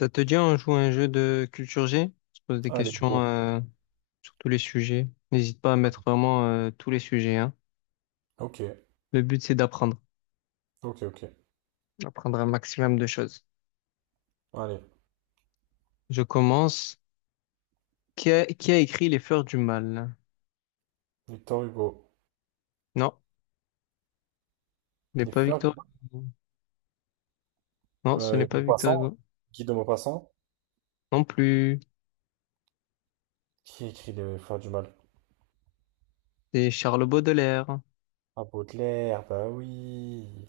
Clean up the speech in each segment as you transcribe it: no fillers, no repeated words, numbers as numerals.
Ça te dit, on joue à un jeu de culture G? On se pose des Allez, questions go. Sur tous les sujets. N'hésite pas à mettre vraiment tous les sujets, hein. Ok, Le but, c'est d'apprendre, ok, ok. d'apprendre un maximum de choses. Allez, Je commence. Qui a écrit Les Fleurs du Mal? Victor Hugo. Non, ce n'est Les pas fleurs du Victor mal. Hugo. Non, ce n'est pas Victor Maupassant, Hugo. Guy de Maupassant, Non plus. qui écrit les fleurs du mal? C'est Charles Baudelaire. Ah, Baudelaire, bah oui.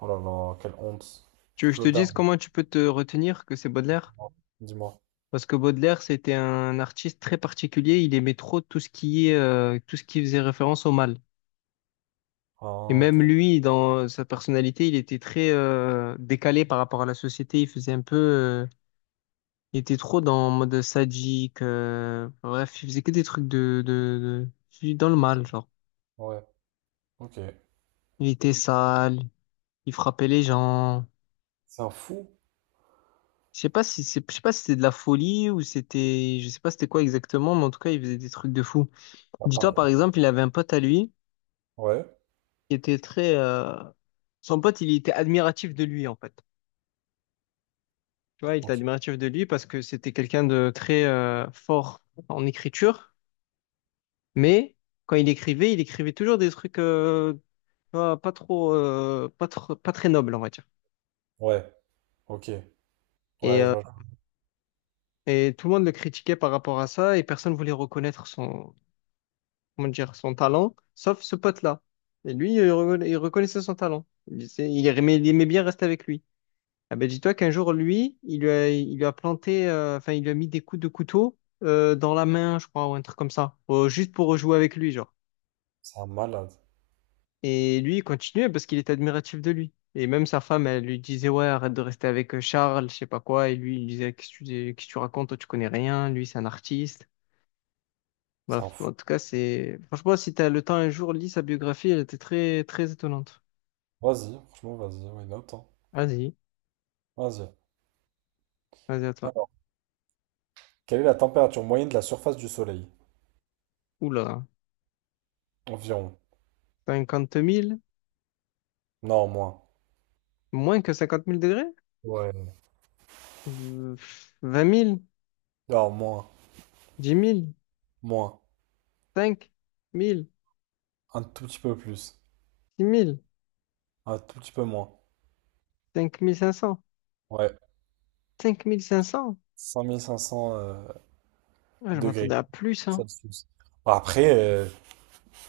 Oh là là, quelle honte. Tu Du veux que je te Claude dise Darmon, comment tu peux te retenir que c'est Baudelaire? dis-moi. Parce que Baudelaire, c'était un artiste très particulier. Il aimait trop tout ce qui est, tout ce qui faisait référence au mal. Et Ah, ok. même lui, dans sa personnalité, il était très décalé par rapport à la société. Il faisait un peu, il était trop dans en mode sadique. Enfin, bref, il faisait que des trucs dans le mal, genre. Ouais, ok. Il était sale, il frappait les gens. C'est un fou? Je sais pas si c'était de la folie ou je sais pas c'était quoi exactement, mais en tout cas, il faisait des trucs de fou. Bah, Dis-toi, par pareil. exemple, il avait un pote à lui Ouais, qui était très, euh, son pote, il était admiratif de lui, en fait. Tu vois, il était ok. admiratif de lui parce que c'était quelqu'un de très fort en écriture, mais quand il écrivait toujours des trucs tu vois, pas trop, pas très nobles, on va dire. Ouais, ok. Et, Ouais, je euh, vois. et tout le monde le critiquait par rapport à ça et personne voulait reconnaître son, comment dire, son talent, sauf ce pote-là. Et lui, il reconnaissait son talent. Il aimait bien rester avec lui. Ah ben, dis-toi qu'un jour, lui, il lui a planté, il lui a mis des coups de couteau dans la main, je crois, ou un truc comme ça, juste pour rejouer avec lui, genre. C'est un malade. Et lui, il continuait parce qu'il était admiratif de lui. Et même sa femme, elle lui disait, ouais, arrête de rester avec Charles, je sais pas quoi. Et lui, il disait, qu'est-ce que tu racontes, toi, tu connais rien, lui, c'est un artiste. C'est un Bref, fou. en tout cas, franchement, si t'as le temps un jour, lis sa biographie, elle était très, très étonnante. Vas-y, franchement, vas-y, ouais, note, hein. Vas-y, Vas-y. vas-y à toi. Alors, quelle est la température moyenne de la surface du Soleil? Oula, Environ. 50 000. Non, moins. Moins que 50 000 degrés? Ouais. Euh, 20 000? Alors moins, moins, 10 un tout petit peu plus, 000, un tout petit peu moins. 5 000, 6 000, 5 500, Ouais, 5 500. 5500 Ah, je degrés m'attendais à plus, hein. Celsius. Après,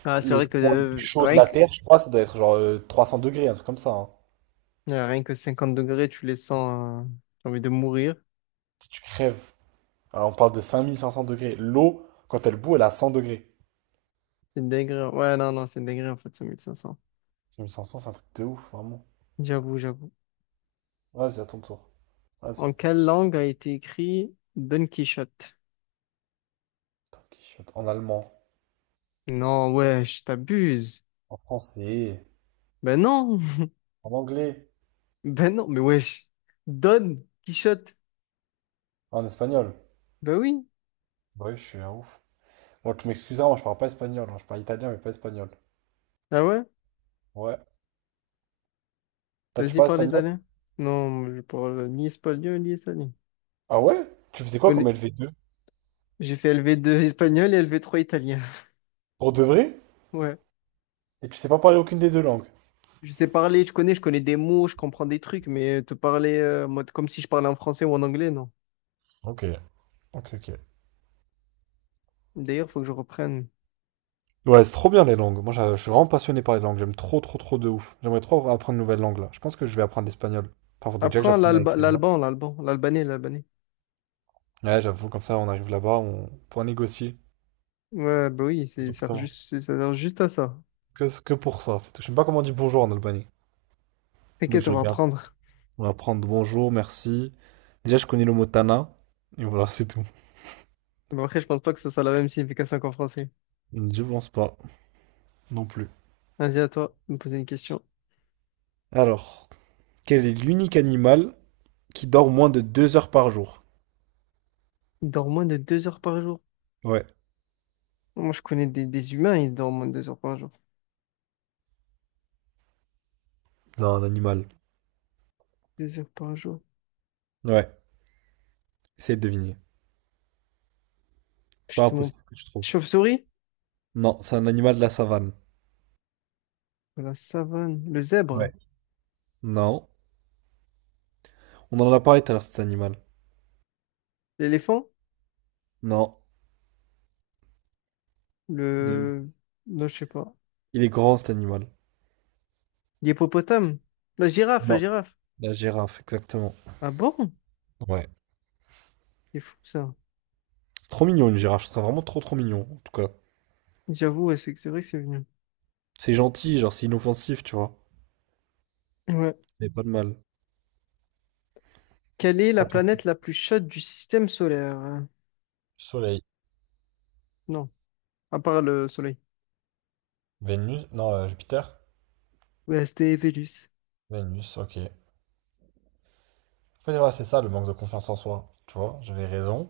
Ah, c'est le vrai que point le plus chaud de la Terre, je crois, ça doit être genre 300 degrés, un truc comme ça, hein. Rien que 50 degrés, tu les sens, j'ai envie de mourir. Si tu crèves, alors, on parle de 5500 degrés. L'eau, quand elle bout, elle a 100 degrés. C'est dégré. Ouais, non, non, c'est dégré en fait, cinq mille cinq 500. 5500, c'est un truc de ouf, vraiment. J'avoue, j'avoue. Vas-y, à ton tour. Vas-y. En quelle langue a été écrit Don Quichotte? Tanky shot. En allemand, Non, wesh, t'abuses. en français, Ben non, en anglais, ben non, mais wesh. Don Quichotte. en espagnol. Ben oui, Ouais, je suis un ouf. Bon, tu m'excuseras, moi je parle pas espagnol, hein. Je parle italien mais pas espagnol. ah ouais? Ouais. Toi, tu Vas-y, parles parle espagnol? italien. Non, je parle ni espagnol ni italien. Ah ouais? Tu faisais quoi comme connais- lv deux? J'ai fait LV2 espagnol et LV3 italien. Pour de vrai? Ouais. Et tu sais pas parler aucune des deux langues? Je sais parler, je connais des mots, je comprends des trucs, mais te parler mode comme si je parlais en français ou en anglais, non. Ok, ok, ok. D'ailleurs, faut que je reprenne. Ouais, c'est trop bien les langues. Moi, je suis vraiment passionné par les langues. J'aime trop, trop, trop de ouf. J'aimerais trop apprendre une nouvelle langue là. Je pense que je vais apprendre l'espagnol. Enfin, faudrait déjà que Apprends j'apprenne à l'alba- écrire, hein. l'alban, l'alban, l'albanais, l'albanais. Ouais, j'avoue, comme ça, on arrive là-bas, on pourra négocier. Ouais, bah oui, Exactement. Ça sert juste à ça. Que pour ça, c'est tout. Je sais même pas comment on dit bonjour en Albanie. Faudrait que T'inquiète, je on va regarde. apprendre. On va prendre bonjour, merci. Déjà, je connais le mot Tana. Et voilà, c'est tout. Mais après, je pense pas que ce soit la même signification qu'en français. Je pense pas non plus. Vas-y, à toi, de me poser une question. Alors, quel est l'unique animal qui dort moins de 2 heures par jour? Il dort moins de 2 heures par jour. Ouais, Moi, je connais des humains, ils dorment moins de deux heures par jour. c'est un animal. Deux heures par jour. Ouais, essaye de deviner. Pas Justement. impossible que tu trouves. Chauve-souris? Non, c'est un animal de la savane. La savane, le zèbre, Ouais. Non. On en a parlé tout à l'heure, cet animal. l'éléphant, Non. De- le... non, je sais pas. Il est grand, cet animal. L'hippopotame, la girafe, la Non. girafe. La girafe, exactement. Ah bon? Ouais. C'est fou ça. C'est trop mignon, une girafe. Ce serait vraiment trop, trop mignon, en tout cas. J'avoue, ouais, c'est vrai que c'est venu. C'est gentil, genre, c'est inoffensif, tu vois. Ouais. C'est pas de mal. Quelle est la Attends. planète la plus chaude du système solaire, hein? Soleil. Non, à part le Soleil. Vénus. Non, Jupiter. Ouais, c'était Vénus. Vénus, ok. En fait, voilà, c'est ça le manque de confiance en soi. Tu vois, j'avais raison.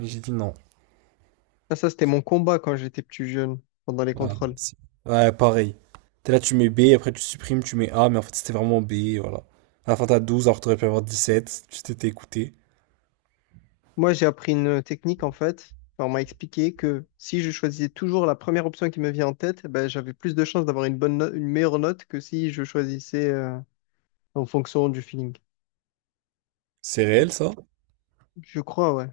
Mais j'ai dit non. Ah, ça, c'était mon combat quand j'étais plus jeune, pendant les Ouais, contrôles. c'est- ouais, pareil. T'es là, tu mets B, après tu supprimes, tu mets A, mais en fait c'était vraiment B, voilà. À la fin t'as 12, alors que t'aurais pu avoir 7 tu t'étais écouté. Moi, j'ai appris une technique, en fait. Enfin, on m'a expliqué que si je choisissais toujours la première option qui me vient en tête, eh ben, j'avais plus de chances d'avoir une bonne no- une meilleure note que si je choisissais, en fonction du feeling. C'est Tu vois. réel ça? Je crois, ouais.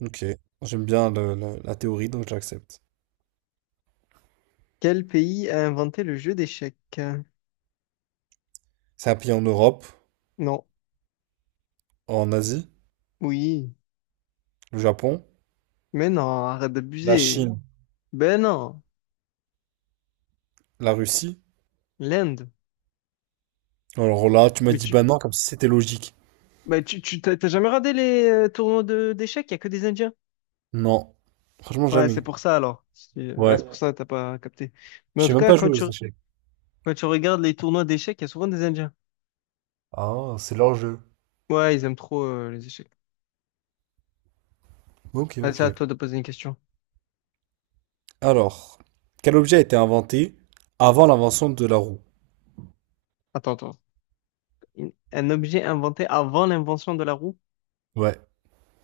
Ok. J'aime bien la théorie, donc j'accepte. Quel pays a inventé le jeu d'échecs? C'est un pays en Europe, Non. en Asie, Oui. le Japon, Mais non, arrête la d'abuser. Chine, Ben non, la Russie. l'Inde. Alors là, tu m'as Mais dit bah tu, non, comme si c'était logique. mais tu, tu t'as t'as jamais regardé les tournois de d'échecs? Il y a que des Indiens. Non. Franchement, Ouais, c'est jamais. pour ça alors. C'est ah, Ouais. c'est pour ça que t'as pas capté. Mais Je en sais tout même cas, pas jouer aux échecs. quand tu regardes les tournois d'échecs, il y a souvent des Indiens. Ah, c'est leur jeu. Ouais, ils aiment trop les échecs. Ok, Ah, ok. c'est à toi de poser une question. Alors, quel objet a été inventé avant l'invention de la roue? Attends, attends. Un objet inventé avant l'invention de la roue? Ouais,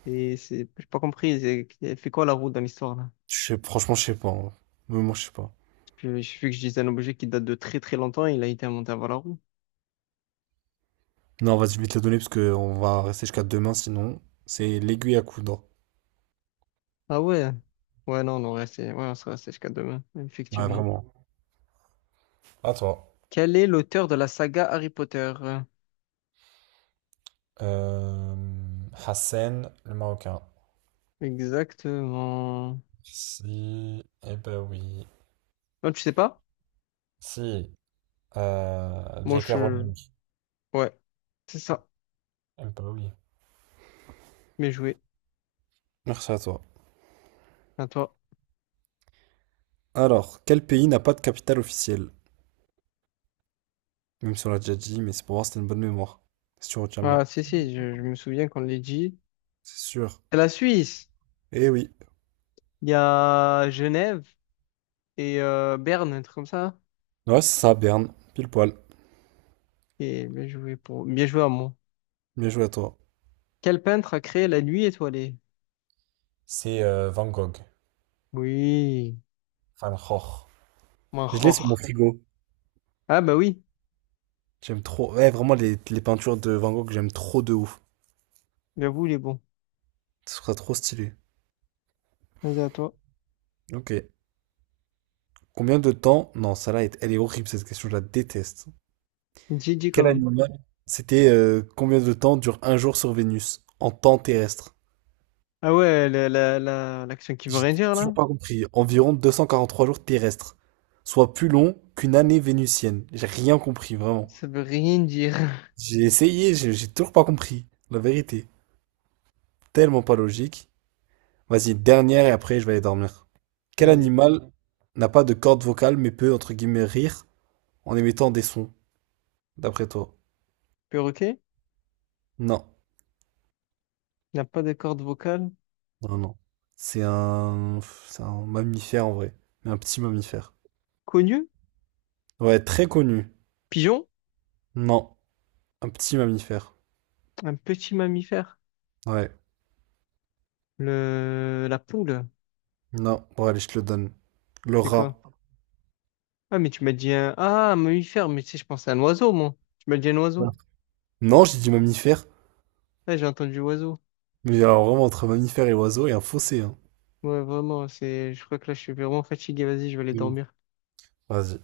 Et c'est, j'ai pas compris, elle fait quoi la roue dans l'histoire là? je sais, franchement, je sais pas, hein. Mais moi, je sais pas. Puis, j'ai vu que je disais un objet qui date de très très longtemps, il a été inventé avant la roue. Non, vas-y, je vais te la donner parce qu'on va rester jusqu'à demain, sinon. C'est l'aiguille à coudre. Ah ouais? Ouais, non, on aurait resté, ouais, on serait resté jusqu'à demain, Ouais, effectivement. vraiment. À toi. Quel est l'auteur de la saga Harry Potter? Euh, Hassan, le Marocain. Exactement. Si, eh ben oui. Non, tu sais pas? Si, Moi, J.K. je. Rowling. Ouais, c'est ça. Eh ben oui. Bien joué. Merci à toi. À toi. Alors, quel pays n'a pas de capitale officielle? Même si on l'a déjà dit, mais c'est pour voir si t'as une bonne mémoire. Si tu retiens bien. Ah, si, si, je me souviens qu'on l'a dit. C'est sûr. C'est la Suisse. Eh oui. Il y a Genève et Berne, un truc comme ça. Ouais, c'est ça, Berne. Pile poil. Et bien joué pour. Bien joué à moi. Bien joué à toi. Quel peintre a créé la nuit étoilée? C'est Van Gogh. Oui, Van Gogh. Je l'ai sur mon Manchor. frigo. Ah bah oui, J'aime trop. Ouais, vraiment, les peintures de Van Gogh, j'aime trop de ouf. j'avoue, il est bon. Ce sera trop stylé. Vas-y à toi. Ok. Combien de temps? Non, celle-là, elle est horrible, cette question, je la déteste. Gigi quand Quel même. animal? C'était combien de temps dure un jour sur Vénus en temps terrestre? Ah ouais, l'action qui veut J'ai rien dire là? toujours pas compris. Environ 243 jours terrestres, soit plus long qu'une année vénusienne. J'ai rien compris, vraiment. Ça veut rien dire. J'ai essayé, j'ai toujours pas compris. La vérité. Tellement pas logique. Vas-y, dernière et après je vais aller dormir. Quel Vas-y. animal n'a pas de corde vocale mais peut, entre guillemets, rire en émettant des sons, d'après toi? Perroquet? Non, Il n'a pas de corde vocale. non, non. C'est un... C'est un mammifère en vrai. Mais un petit mammifère. Connu? Ouais, très connu. Pigeon? Non, un petit mammifère. Un petit mammifère. Ouais, La poule, non. Bon, allez, je te le donne. Le c'est quoi? rat. Ah mais tu m'as dit un... Ah, un mammifère, mais tu sais, je pensais à un oiseau, moi. Tu m'as dit un oiseau? Non, j'ai dit mammifère. Ah, j'ai entendu oiseau. Mais alors vraiment, entre mammifère et oiseau, il y a un fossé, hein. Ouais, vraiment, je crois que là, je suis vraiment fatigué. Vas-y, je vais aller De ouf. dormir. Vas-y.